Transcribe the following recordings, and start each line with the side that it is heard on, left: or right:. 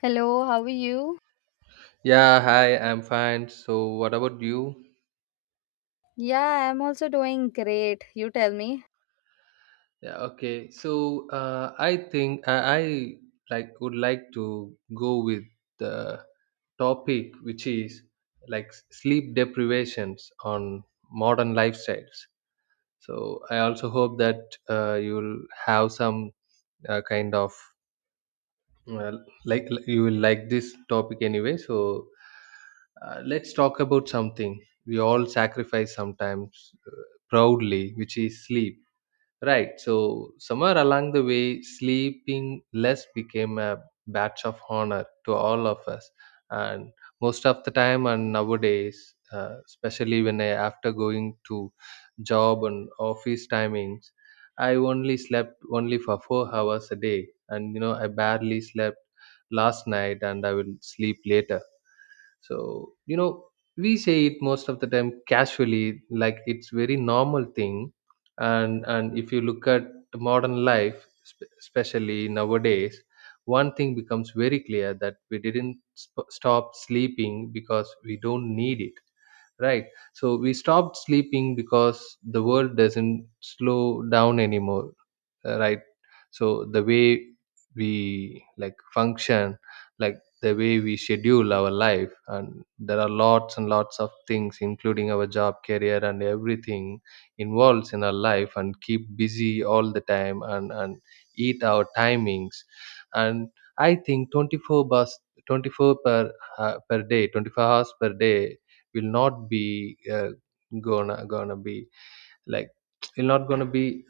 left: Hello, how are you?
right: Yeah, hi, I'm fine. So, what about you?
left: Yeah, I'm also doing great. You tell me.
right: Yeah, okay. I think I would like to go with the topic, which is sleep deprivations on modern lifestyles. So, I also hope that you'll have some kind of you will like this topic anyway. So let's talk about something we all sacrifice sometimes proudly, which is sleep. Right. So somewhere along the way, sleeping less became a badge of honor to all of us, and most of the time, and nowadays, especially when I after going to job and office timings, I only slept only for 4 hours a day, and you know I barely slept last night, and I will sleep later. So, we say it most of the time casually, like it's very normal thing. And if you look at the modern life, especially nowadays, one thing becomes very clear that we didn't stop sleeping because we don't need it, right? So we stopped sleeping because the world doesn't slow down anymore. Right. So the way we like function, like, the way we schedule our life, and there are lots and lots of things including our job, career and everything involves in our life and keep busy all the time, and eat our timings. And I think 24 per per day, 24 hours per day will not be, gonna gonna be like will not gonna be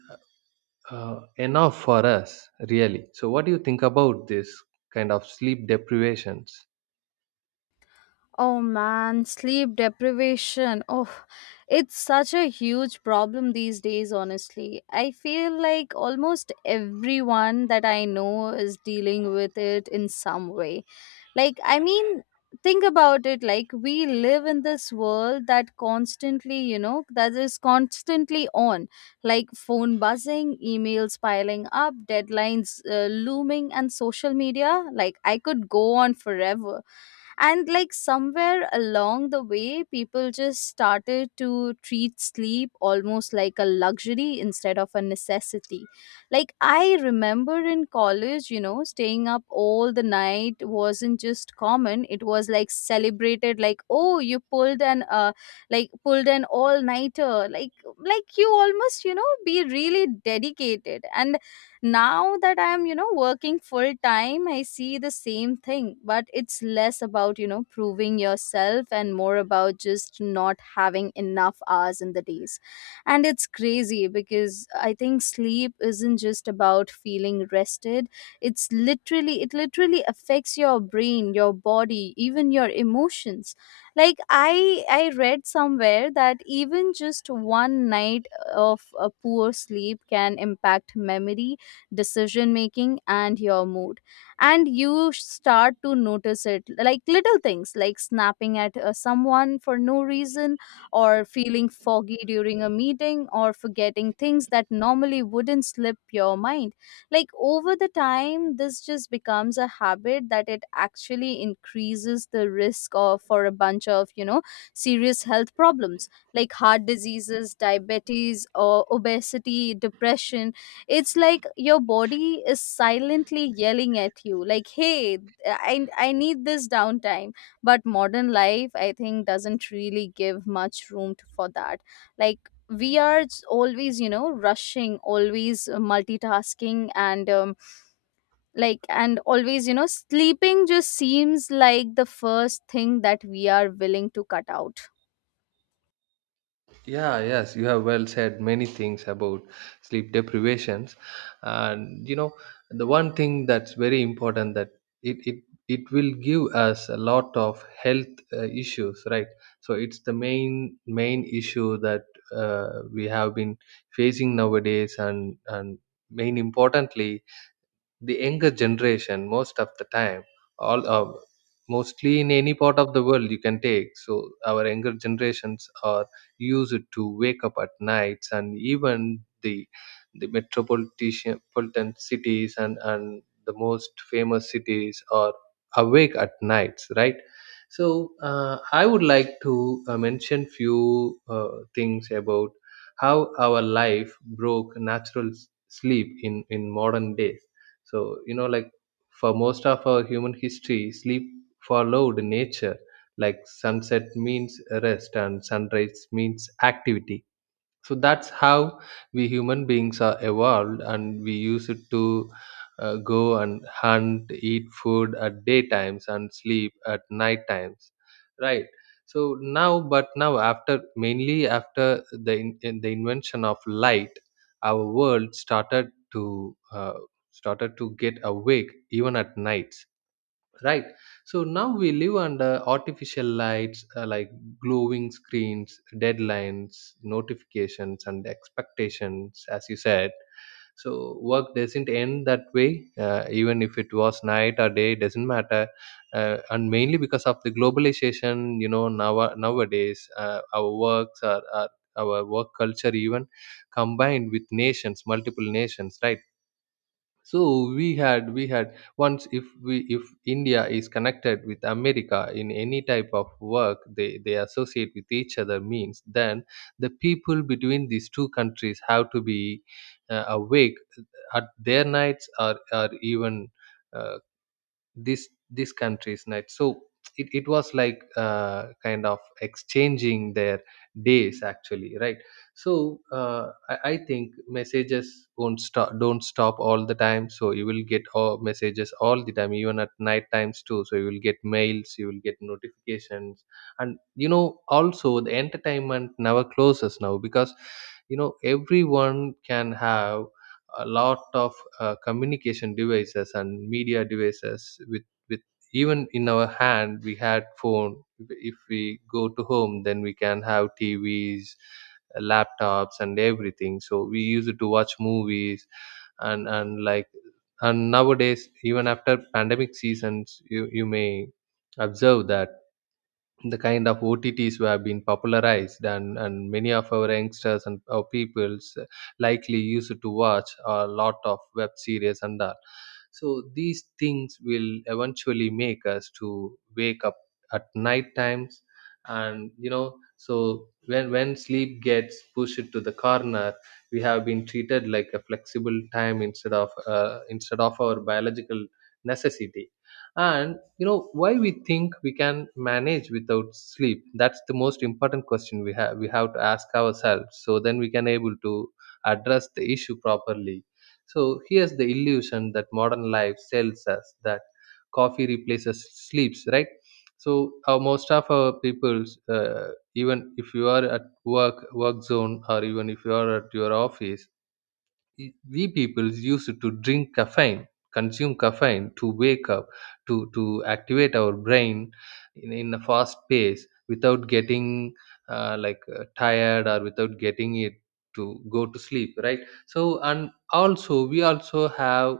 right: enough for us, really. So what do you think about this kind of sleep deprivations?
left: Oh man, sleep deprivation. Oh, it's such a huge problem these days, honestly. I feel like almost everyone that I know is dealing with it in some way. Like, I mean, think about it, like we live in this world that constantly you know that is constantly on, like phone buzzing, emails piling up, deadlines looming, and social media. Like, I could go on forever. And like somewhere along the way, people just started to treat sleep almost like a luxury instead of a necessity. Like, I remember in college, you know, staying up all the night wasn't just common, it was like celebrated. Like, oh, you pulled an all nighter. Like you almost, you know, be really dedicated. And now that I am, you know, working full time, I see the same thing, but it's less about, you know, proving yourself and more about just not having enough hours in the days. And it's crazy because I think sleep isn't just about feeling rested. It literally affects your brain, your body, even your emotions. Like I read somewhere that even just one night of a poor sleep can impact memory, decision making, and your mood. And you start to notice it, like little things like snapping at someone for no reason, or feeling foggy during a meeting, or forgetting things that normally wouldn't slip your mind. Like, over the time, this just becomes a habit that it actually increases the risk of, for a bunch of, you know, serious health problems like heart diseases, diabetes or obesity, depression. It's like your body is silently yelling at you like, hey, I need this downtime. But modern life, I think, doesn't really give much room to, for that. Like, we are always, you know, rushing, always multitasking, and like and always, you know, sleeping just seems like the first thing that we are willing to cut out.
right: Yeah, yes, you have well said many things about sleep deprivations. And you know, the one thing that's very important, that it it, it will give us a lot of health issues, right? So it's the main issue that we have been facing nowadays, and main importantly, the younger generation, most of the time, all mostly in any part of the world you can take, so our younger generations are used to wake up at nights, and even the metropolitan politan cities and the most famous cities are awake at nights, right? So uh, I would like to mention few things about how our life broke natural sleep in modern days. So, you know, like, for most of our human history, sleep followed nature, like sunset means rest and sunrise means activity. So that's how we human beings are evolved, and we use it to go and hunt, eat food at daytimes and sleep at night times, right? So now but now, after mainly after the in the invention of light, our world started to get awake even at nights, right? So now we live under artificial lights, like glowing screens, deadlines, notifications and expectations, as you said. So work doesn't end that way, even if it was night or day, doesn't matter. And mainly because of the globalization, you know, now nowadays, our works are our work culture even combined with nations, multiple nations, right? So we had once, if we, if India is connected with America in any type of work, they associate with each other means, then the people between these two countries have to be awake at their nights, or even uh, this country's night. So it was like kind of exchanging their days, actually, right? So I think messages won't stop don't stop all the time, so you will get all messages all the time, even at night times too. So you will get mails, you will get notifications. And you know, also the entertainment never closes now, because you know, everyone can have a lot of communication devices and media devices with even in our hand. We had phone, if we go to home, then we can have TVs, laptops and everything, so we use it to watch movies. And and like and nowadays, even after pandemic seasons, you may observe that the kind of OTTs were being popularized, and many of our youngsters and our peoples likely used to watch a lot of web series and all. So these things will eventually make us to wake up at night times. And you know, so when sleep gets pushed to the corner, we have been treated like a flexible time, instead of our biological necessity. And you know, why we think we can manage without sleep, that's the most important question we have to ask ourselves, so then we can able to address the issue properly. So here's the illusion that modern life sells us, that coffee replaces sleeps, right? So most of our people's, even if you are at work zone, or even if you are at your office, we people used to drink caffeine, consume caffeine to wake up, to activate our brain in a fast pace without getting tired, or without getting it to go to sleep, right? So, and also we also have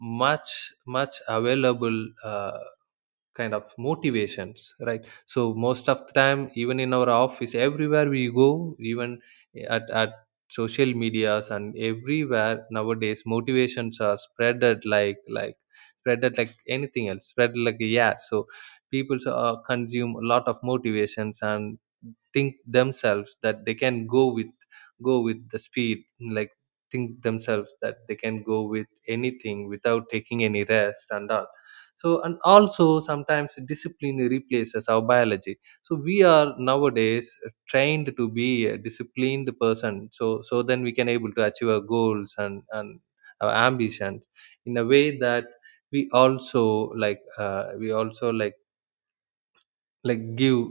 right: much much available uh, kind of motivations, right? So most of the time, even in our office, everywhere we go, even at social medias, and everywhere nowadays, motivations are spreaded like spreaded like anything else, spread like a, yeah. So people consume a lot of motivations and think themselves that they can go with the speed, like, think themselves that they can go with anything without taking any rest and all. So, and also sometimes discipline replaces our biology. So we are nowadays trained to be a disciplined person. So then we can able to achieve our goals, and our ambitions, in a way that we also like give,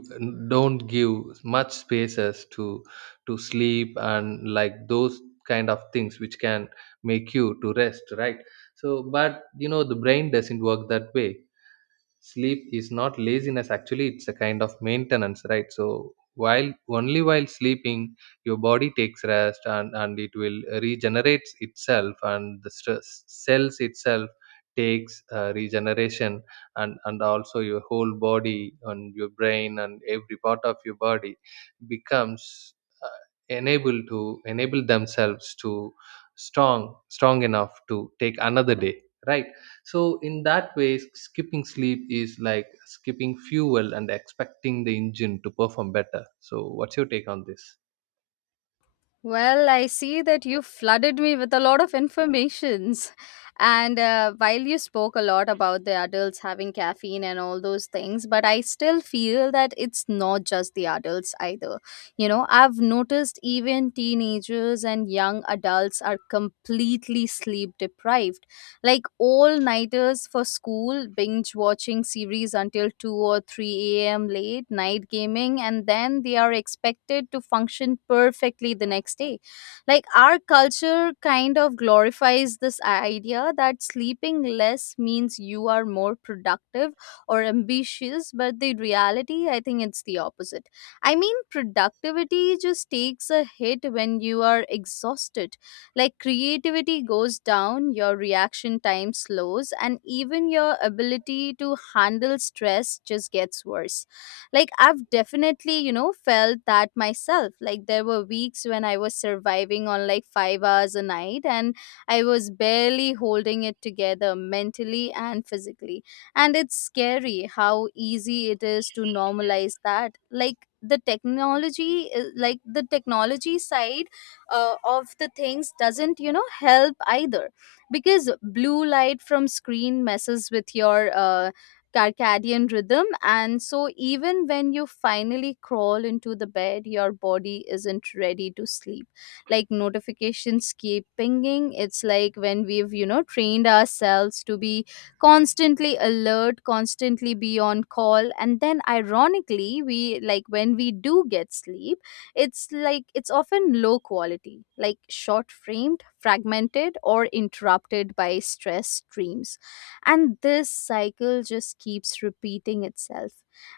right: don't give much spaces to sleep, and like those kind of things which can make you to rest, right? So, but you know, the brain doesn't work that way. Sleep is not laziness, actually, it's a kind of maintenance, right? So while only while sleeping, your body takes rest, and it will regenerates itself, and the stress cells itself takes regeneration. And also your whole body and your brain and every part of your body becomes uh, enable themselves to strong enough to take another day, right? So in that way, skipping sleep is like skipping fuel and expecting the engine to perform better. So what's your take on this?
left: Well, I see that you flooded me with a lot of informations. And while you spoke a lot about the adults having caffeine and all those things, but I still feel that it's not just the adults either. You know, I've noticed even teenagers and young adults are completely sleep deprived, like all nighters for school, binge watching series until 2 or 3 a.m. late, night gaming, and then they are expected to function perfectly the next day. Like, our culture kind of glorifies this idea that sleeping less means you are more productive or ambitious, but the reality, I think, it's the opposite. I mean, productivity just takes a hit when you are exhausted. Like, creativity goes down, your reaction time slows, and even your ability to handle stress just gets worse. Like, I've definitely, you know, felt that myself. Like there were weeks when I was surviving on like 5 hours a night and I was barely holding it together mentally and physically. And it's scary how easy it is to normalize that. Like, the technology, like the technology side of the things doesn't, you know, help either, because blue light from screen messes with your circadian rhythm. And so even when you finally crawl into the bed, your body isn't ready to sleep. Like, notifications keep pinging. It's like when we've, you know, trained ourselves to be constantly alert, constantly be on call. And then ironically, we like, when we do get sleep, it's like it's often low quality, like short framed, fragmented, or interrupted by stress streams, and this cycle just keeps repeating itself.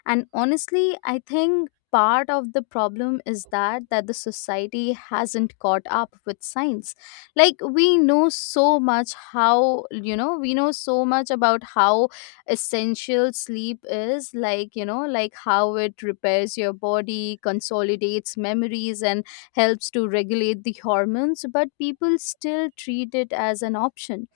left: And honestly, I think part of the problem is that the society hasn't caught up with science. Like, we know so much how, you know, we know so much about how essential sleep is, like, you know, like how it repairs your body, consolidates memories, and helps to regulate the hormones, but people still treat it as an option.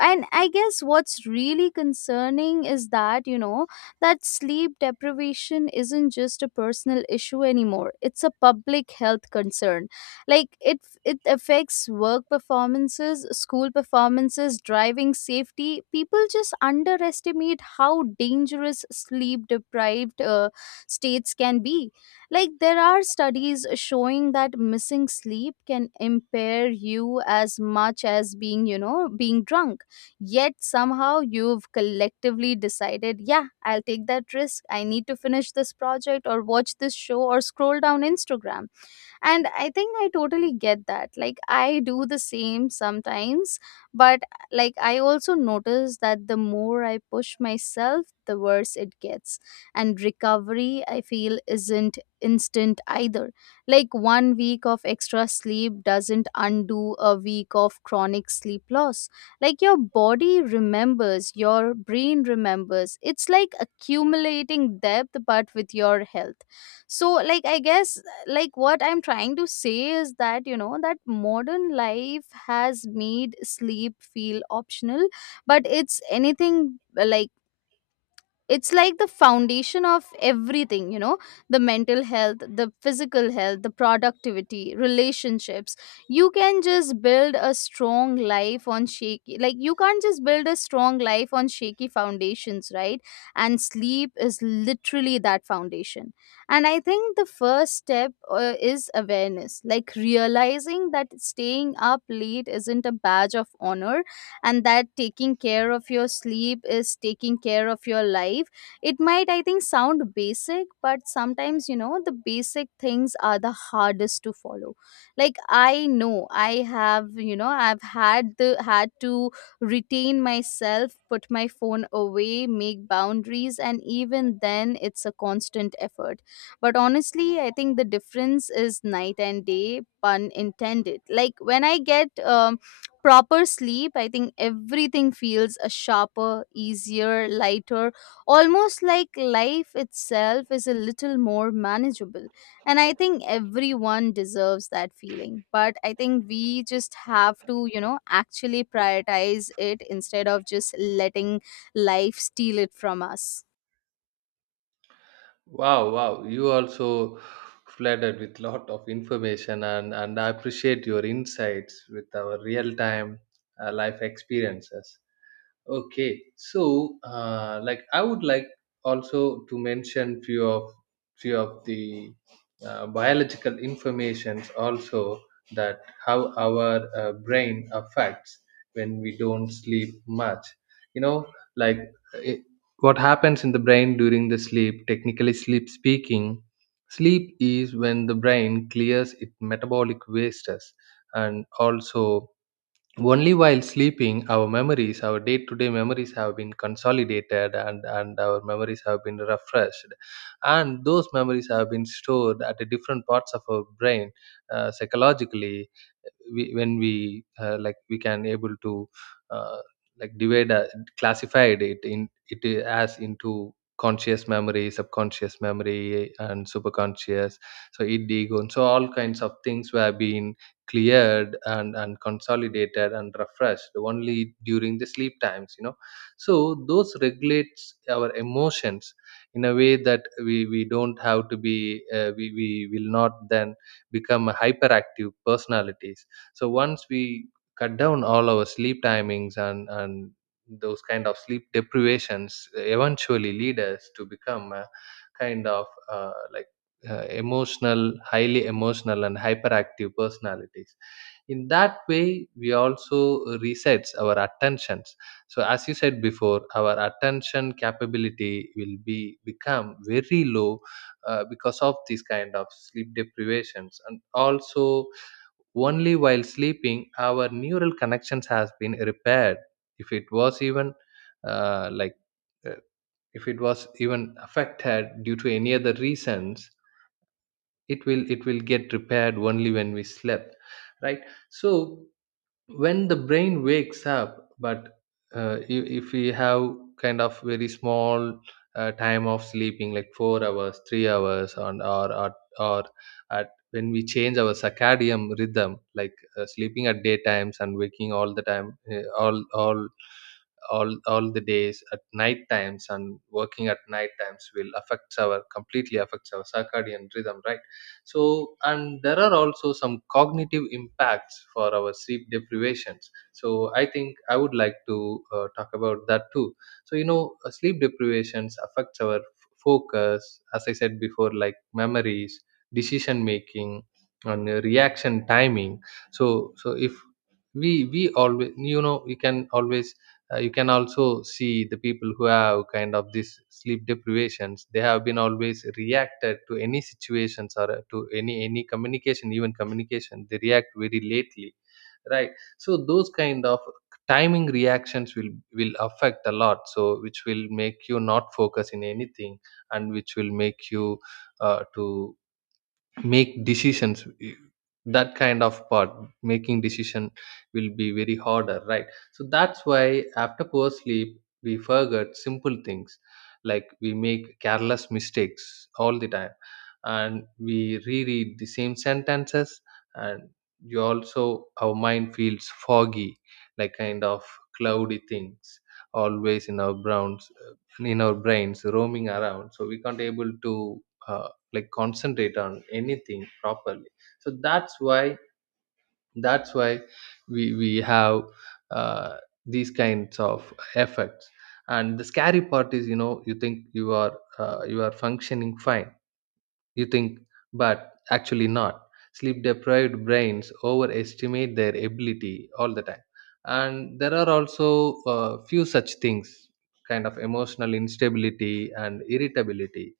left: And I guess what's really concerning is that, you know, that sleep deprivation isn't just a personal issue anymore, it's a public health concern. Like, it affects work performances, school performances, driving safety. People just underestimate how dangerous sleep deprived states can be. Like, there are studies showing that missing sleep can impair you as much as being, you know, being drunk. Yet somehow you've collectively decided, yeah, I'll take that risk. I need to finish this project or watch this show or scroll down Instagram. And I think I totally get that, like I do the same sometimes. But like, I also notice that the more I push myself, the worse it gets. And recovery, I feel, isn't instant either. Like one week of extra sleep doesn't undo a week of chronic sleep loss. Like, your body remembers, your brain remembers, it's like accumulating depth but with your health. So like, I guess, like what I'm trying to say is that, you know, that modern life has made sleep feel optional, but it's anything like, it's like the foundation of everything, you know, the mental health, the physical health, the productivity, relationships. You can just build a strong life on shaky like you can't just build a strong life on shaky foundations, right? And sleep is literally that foundation. And I think the first step is awareness, like realizing that staying up late isn't a badge of honor, and that taking care of your sleep is taking care of your life. It might, I think, sound basic, but sometimes, you know, the basic things are the hardest to follow. Like, I know I have, you know, I've had the had to retain myself, put my phone away, make boundaries, and even then it's a constant effort. But honestly, I think the difference is night and day, pun intended. Like, when I get proper sleep, I think everything feels a sharper, easier, lighter, almost like life itself is a little more manageable. And I think everyone deserves that feeling. But I think we just have to, you know, actually prioritize it instead of just letting life steal it from us.
right: Wow, you also flooded with lot of information, and I appreciate your insights with our real time life experiences. Okay, so I would like also to mention few of the biological informations also, that how our brain affects when we don't sleep much. You know, like it, what happens in the brain during the sleep. Technically, sleep speaking, sleep is when the brain clears its metabolic wastes, and also only while sleeping, our memories, our day-to-day memories have been consolidated, and our memories have been refreshed. And those memories have been stored at the different parts of our brain. Psychologically, when we we can able to uh, divide, classified it as into conscious memory, subconscious memory and superconscious, so id, ego, and so all kinds of things were being cleared and consolidated and refreshed only during the sleep times, you know. So those regulates our emotions in a way that we don't have to be, we will not then become a hyperactive personalities. So once we cut down all our sleep timings, and those kind of sleep deprivations eventually lead us to become a kind of emotional, highly emotional and hyperactive personalities. In that way, we also resets our attentions. So as you said before, our attention capability will be become very low, because of these kind of sleep deprivations. And also only while sleeping, our neural connections has been repaired. If it was even uh, like uh, if it was even affected due to any other reasons, it will get repaired only when we slept, right? So when the brain wakes up but if we have kind of very small time of sleeping like 4 hours 3 hours or at when we change our circadian rhythm like sleeping at daytimes and waking all the days at night times and working at night times will affects our completely affects our circadian rhythm, right? So and there are also some cognitive impacts for our sleep deprivations. So I think I would like to talk about that too. So you know, sleep deprivations affects our focus, as I said before, like memories, decision making, and reaction timing. So if we always, you know, we can always you can also see the people who have kind of this sleep deprivations. They have been always reacted to any situations or to any communication, even communication, they react very lately, right? So those kind of timing reactions will affect a lot, so which will make you not focus in anything, and which will make you to make decisions, that kind of part, making decision, will be very harder, right? so that's why after poor sleep we forget simple things like we make careless mistakes all the time and we reread the same sentences and you also our mind feels foggy like kind of cloudy things always in our browns in our brains roaming around so we can't able to uh, like concentrate on anything properly so that's why we have uh, these kinds of effects. And the scary part is, you know, you think you are functioning fine, you think, but actually not. Sleep deprived brains overestimate their ability all the time. And there are also a few such things, kind of emotional instability and irritability.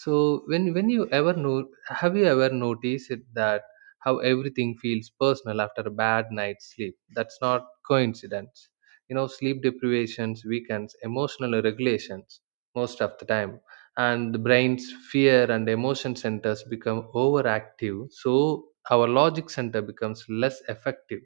right: So when you ever know, have you ever noticed it that how everything feels personal after a bad night's sleep? That's not coincidence. You know, sleep deprivations weakens emotional regulations most of the time, and the brain's fear and emotion centers become overactive. So our logic center becomes less effective.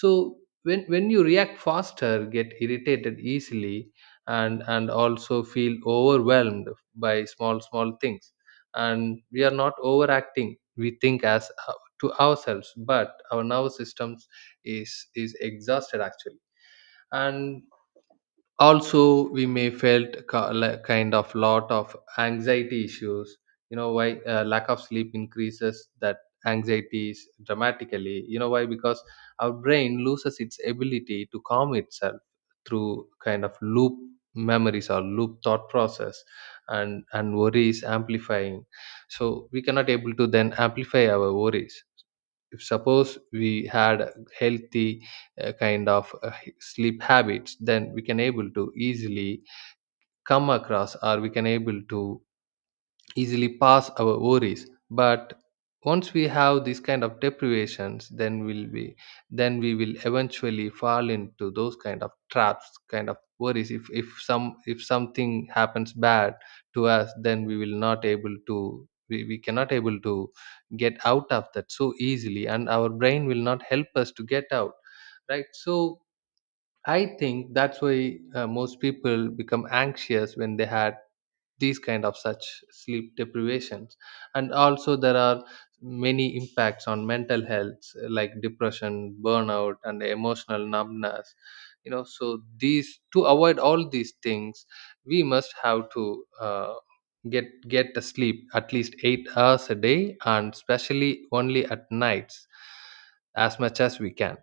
right: So when you react faster, get irritated easily, and also feel overwhelmed by small things. And we are not overacting, we think, as to ourselves, but our nervous systems is exhausted actually. And also we may felt like kind of lot of anxiety issues. You know why? Lack of sleep increases that anxieties dramatically. You know why? Because our brain loses its ability to calm itself through kind of loop memories or loop thought process, and worries amplifying. So we cannot able to then amplify our worries. If suppose we had a healthy sleep habits, then we can able to easily come across, or we can able to easily pass our worries. But once we have these kind of deprivations, then we'll be, then we will eventually fall into those kind of traps, kind of worries. If some if something happens bad to us, then we will not able to, we cannot able to get out of that so easily, and our brain will not help us to get out, right? So I think that's why most people become anxious when they had these kind of such sleep deprivations. And also there are many impacts on mental health, like depression, burnout, and emotional numbness. You know, so these, to avoid all these things, we must have to get a sleep at least 8 hours a day, and especially only at nights, as much as we can.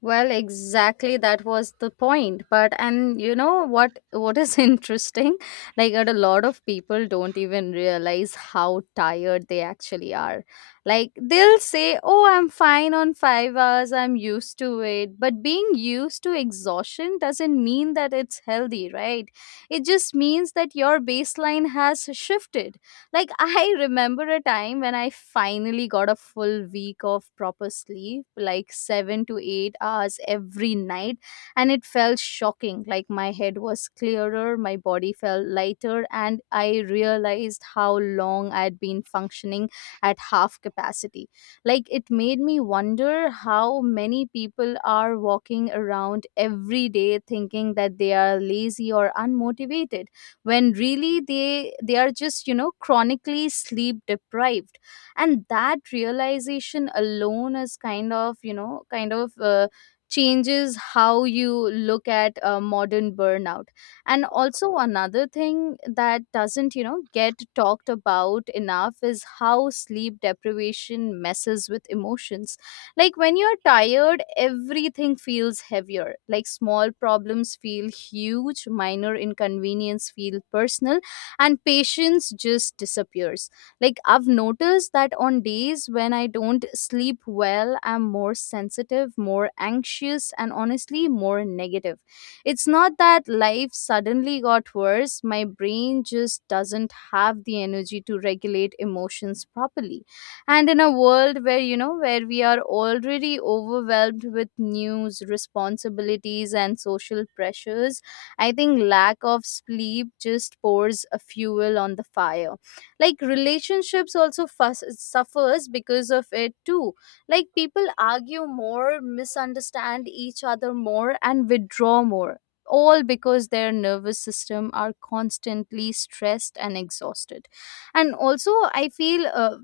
left: Well, exactly, that was the point. But and you know what is interesting? Like, that a lot of people don't even realize how tired they actually are. Like they'll say, "Oh, I'm fine on 5 hours. I'm used to it." But being used to exhaustion doesn't mean that it's healthy, right? It just means that your baseline has shifted. Like, I remember a time when I finally got a full week of proper sleep, like 7 to 8 hours every night, and it felt shocking. Like, my head was clearer, my body felt lighter, and I realized how long I'd been functioning at half capacity. Like, it made me wonder how many people are walking around every day thinking that they are lazy or unmotivated, when really they are just, you know, chronically sleep deprived. And that realization alone is kind of, you know, kind of changes how you look at modern burnout. And also another thing that doesn't, you know, get talked about enough is how sleep deprivation messes with emotions. Like, when you're tired, everything feels heavier. Like, small problems feel huge, minor inconvenience feel personal, and patience just disappears. Like, I've noticed that on days when I don't sleep well, I'm more sensitive, more anxious, and honestly more negative. It's not that life suddenly got worse, my brain just doesn't have the energy to regulate emotions properly. And in a world where, you know, where we are already overwhelmed with news, responsibilities, and social pressures, I think lack of sleep just pours a fuel on the fire. Like, relationships also suffers because of it too. Like, people argue more, misunderstand each other more, and withdraw more, all because their nervous system are constantly stressed and exhausted. And also I feel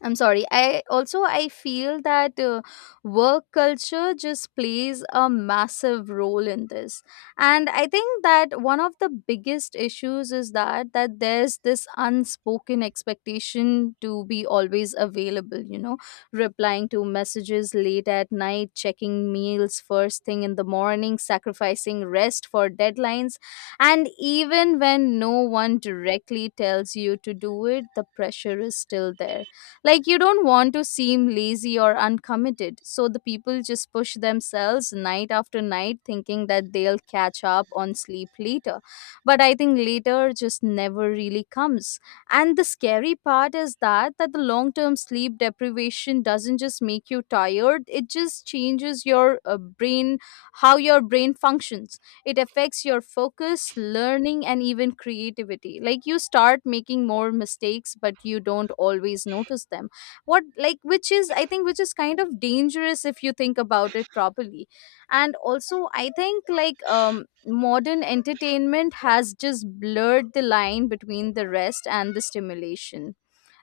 left: I'm sorry. I feel that work culture just plays a massive role in this. And I think that one of the biggest issues is that there's this unspoken expectation to be always available, you know, replying to messages late at night, checking meals first thing in the morning, sacrificing rest for deadlines. And even when no one directly tells you to do it, the pressure is still there. Like, you don't want to seem lazy or uncommitted, so the people just push themselves night after night thinking that they'll catch up on sleep later. But I think later just never really comes. And the scary part is that the long-term sleep deprivation doesn't just make you tired, it just changes your brain, how your brain functions. It affects your focus, learning, and even creativity. Like, you start making more mistakes but you don't always notice them, what like, which is, I think, which is kind of dangerous if you think about it properly. And also, I think like modern entertainment has just blurred the line between the rest and the stimulation.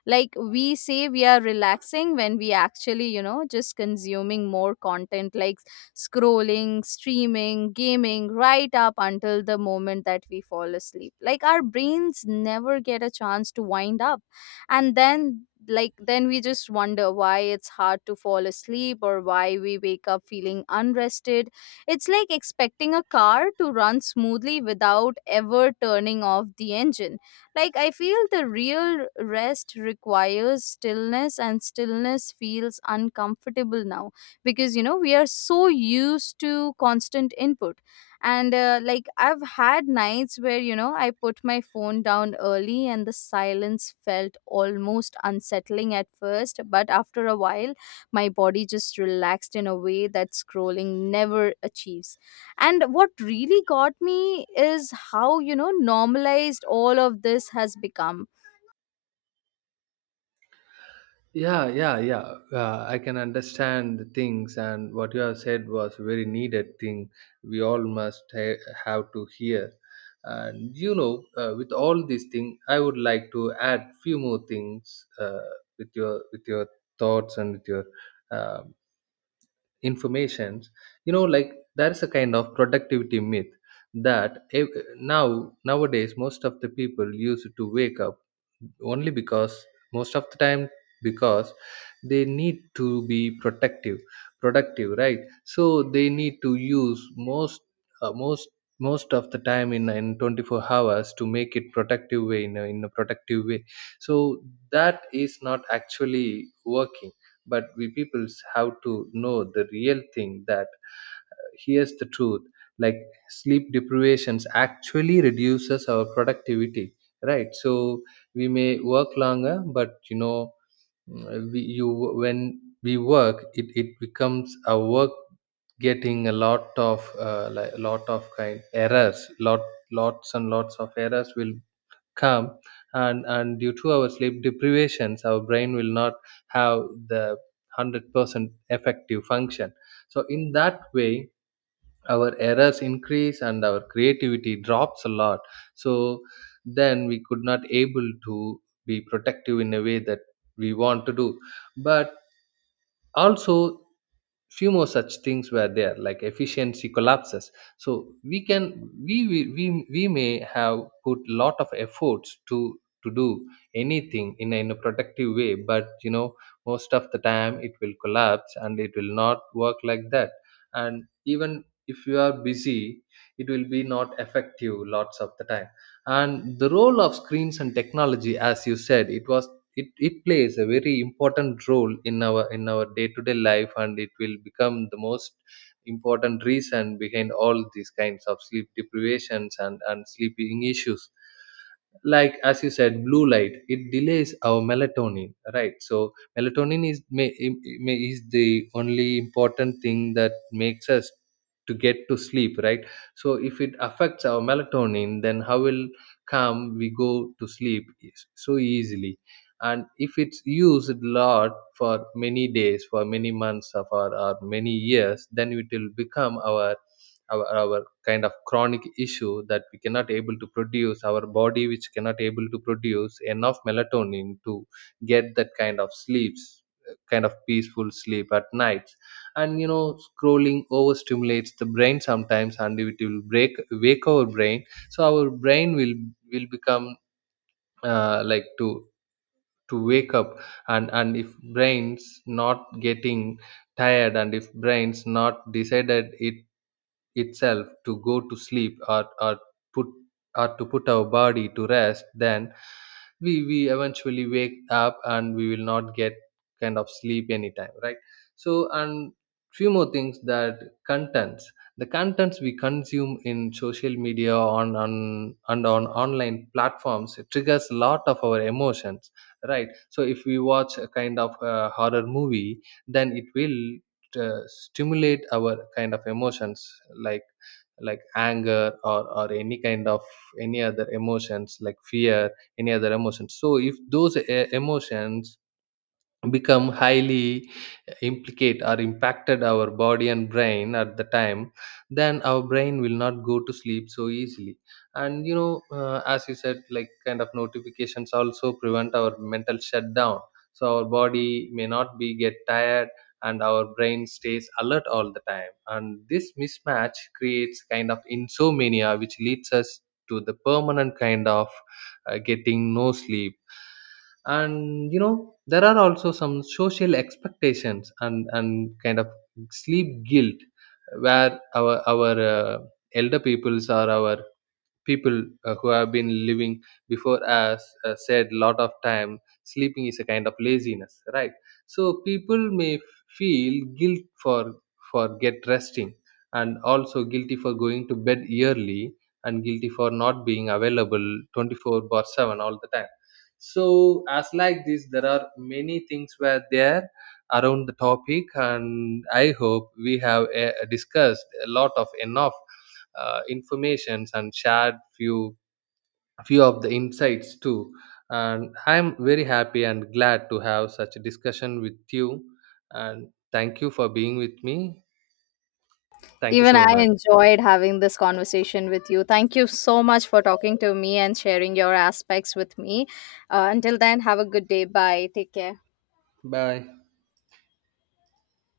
left: Like, we say we are relaxing when we actually, you know, just consuming more content, like scrolling, streaming, gaming, right up until the moment that we fall asleep. Like, our brains never get a chance to wind up. And then, like, then we just wonder why it's hard to fall asleep or why we wake up feeling unrested. It's like expecting a car to run smoothly without ever turning off the engine. Like, I feel the real rest requires stillness, and stillness feels uncomfortable now because, you know, we are so used to constant input. And like, I've had nights where, you know, I put my phone down early and the silence felt almost unsettling at first, but after a while, my body just relaxed in a way that scrolling never achieves. And what really got me is how, you know, normalized all of this has become.
right: Yeah, yeah, yeah. I can understand the things, and what you have said was very needed thing we all must have to hear. And you know, with all these things, I would like to add few more things, with your thoughts and with your um, informations. You know, like, there's a kind of productivity myth that now nowadays most of the people used to wake up only because most of the time, because they need to be protective productive, right? So they need to use most uh, most most of the time in 24 hours to make it productive way in a productive way. So that is not actually working, but we peoples have to know the real thing that here's the truth. Like, sleep deprivations actually reduces our productivity, right? So we may work longer, but you know, mm, we, you when we work, it becomes our work getting a lot of like, lot of kind errors, lots and lots of errors will calm. And due to our sleep deprivations our brain will not have the 100% effective function. So in that way our errors increase and our creativity drops a lot. So then we could not able to be protective in a way that we want to do. But also, few more such things were there, like efficiency collapses. So we can we may have put lot of efforts to do anything in a productive way. But you know, most of the time it will collapse and it will not work like that. And even if you are busy, it will be not effective lots of the time. And the role of screens and technology, as you said, it was it plays a very important role in our day-to-day life, and it will become the most important reason behind all these kinds of sleep deprivations and sleeping issues. Like, as you said, blue light, it delays our melatonin, right? So melatonin is may, im- may is the only important thing that makes us to get to sleep, right? So if it affects our melatonin, then how will come we go to sleep so easily? And if it's used a lot for many days, for many months of or, for or many years, then it will become our our kind of chronic issue that we cannot able to produce, our body which cannot able to produce enough melatonin to get that kind of sleeps, kind of peaceful sleep at nights. And you know, scrolling overstimulates the brain sometimes and it will break wake our brain, so our brain will become like to to wake up. And if brain's not getting tired, and if brain's not decided it itself to go to sleep, or put, or to put our body to rest, then we eventually wake up and we will not get kind of sleep anytime, right? So and few more things that contents, the contents we consume in social media, on online platforms, it triggers a lot of our emotions, right? So if we watch a kind of horror movie, then it will stimulate our kind of emotions, like anger, or any kind of any other emotions like fear, any other emotions. So if those emotions become highly implicate or impacted our body and brain at the time, then our brain will not go to sleep so easily. And you know, as you said, like, kind of notifications also prevent our mental shutdown. So our body may not be get tired, and our brain stays alert all the time, and this mismatch creates kind of insomnia which leads us to the permanent kind of getting no sleep. And you know, there are also some social expectations and kind of sleep guilt, where our elder peoples or our people who have been living before us said lot of time sleeping is a kind of laziness, right? So people may feel guilt for get resting, and also guilty for going to bed early, and guilty for not being available 24/7 all the time. So as like this, there are many things were there around the topic, and I hope we have discussed a lot of enough informations and shared few of the insights too. And I'm very happy and glad to have such a discussion with you, and thank you for being with me. Thank you
left: Even
right: so
left: I
right: much.
left: enjoyed having this conversation with you. Thank you so much for talking to me and sharing your aspects with me. Until then, have a good day. Bye. Take care.
right: Bye.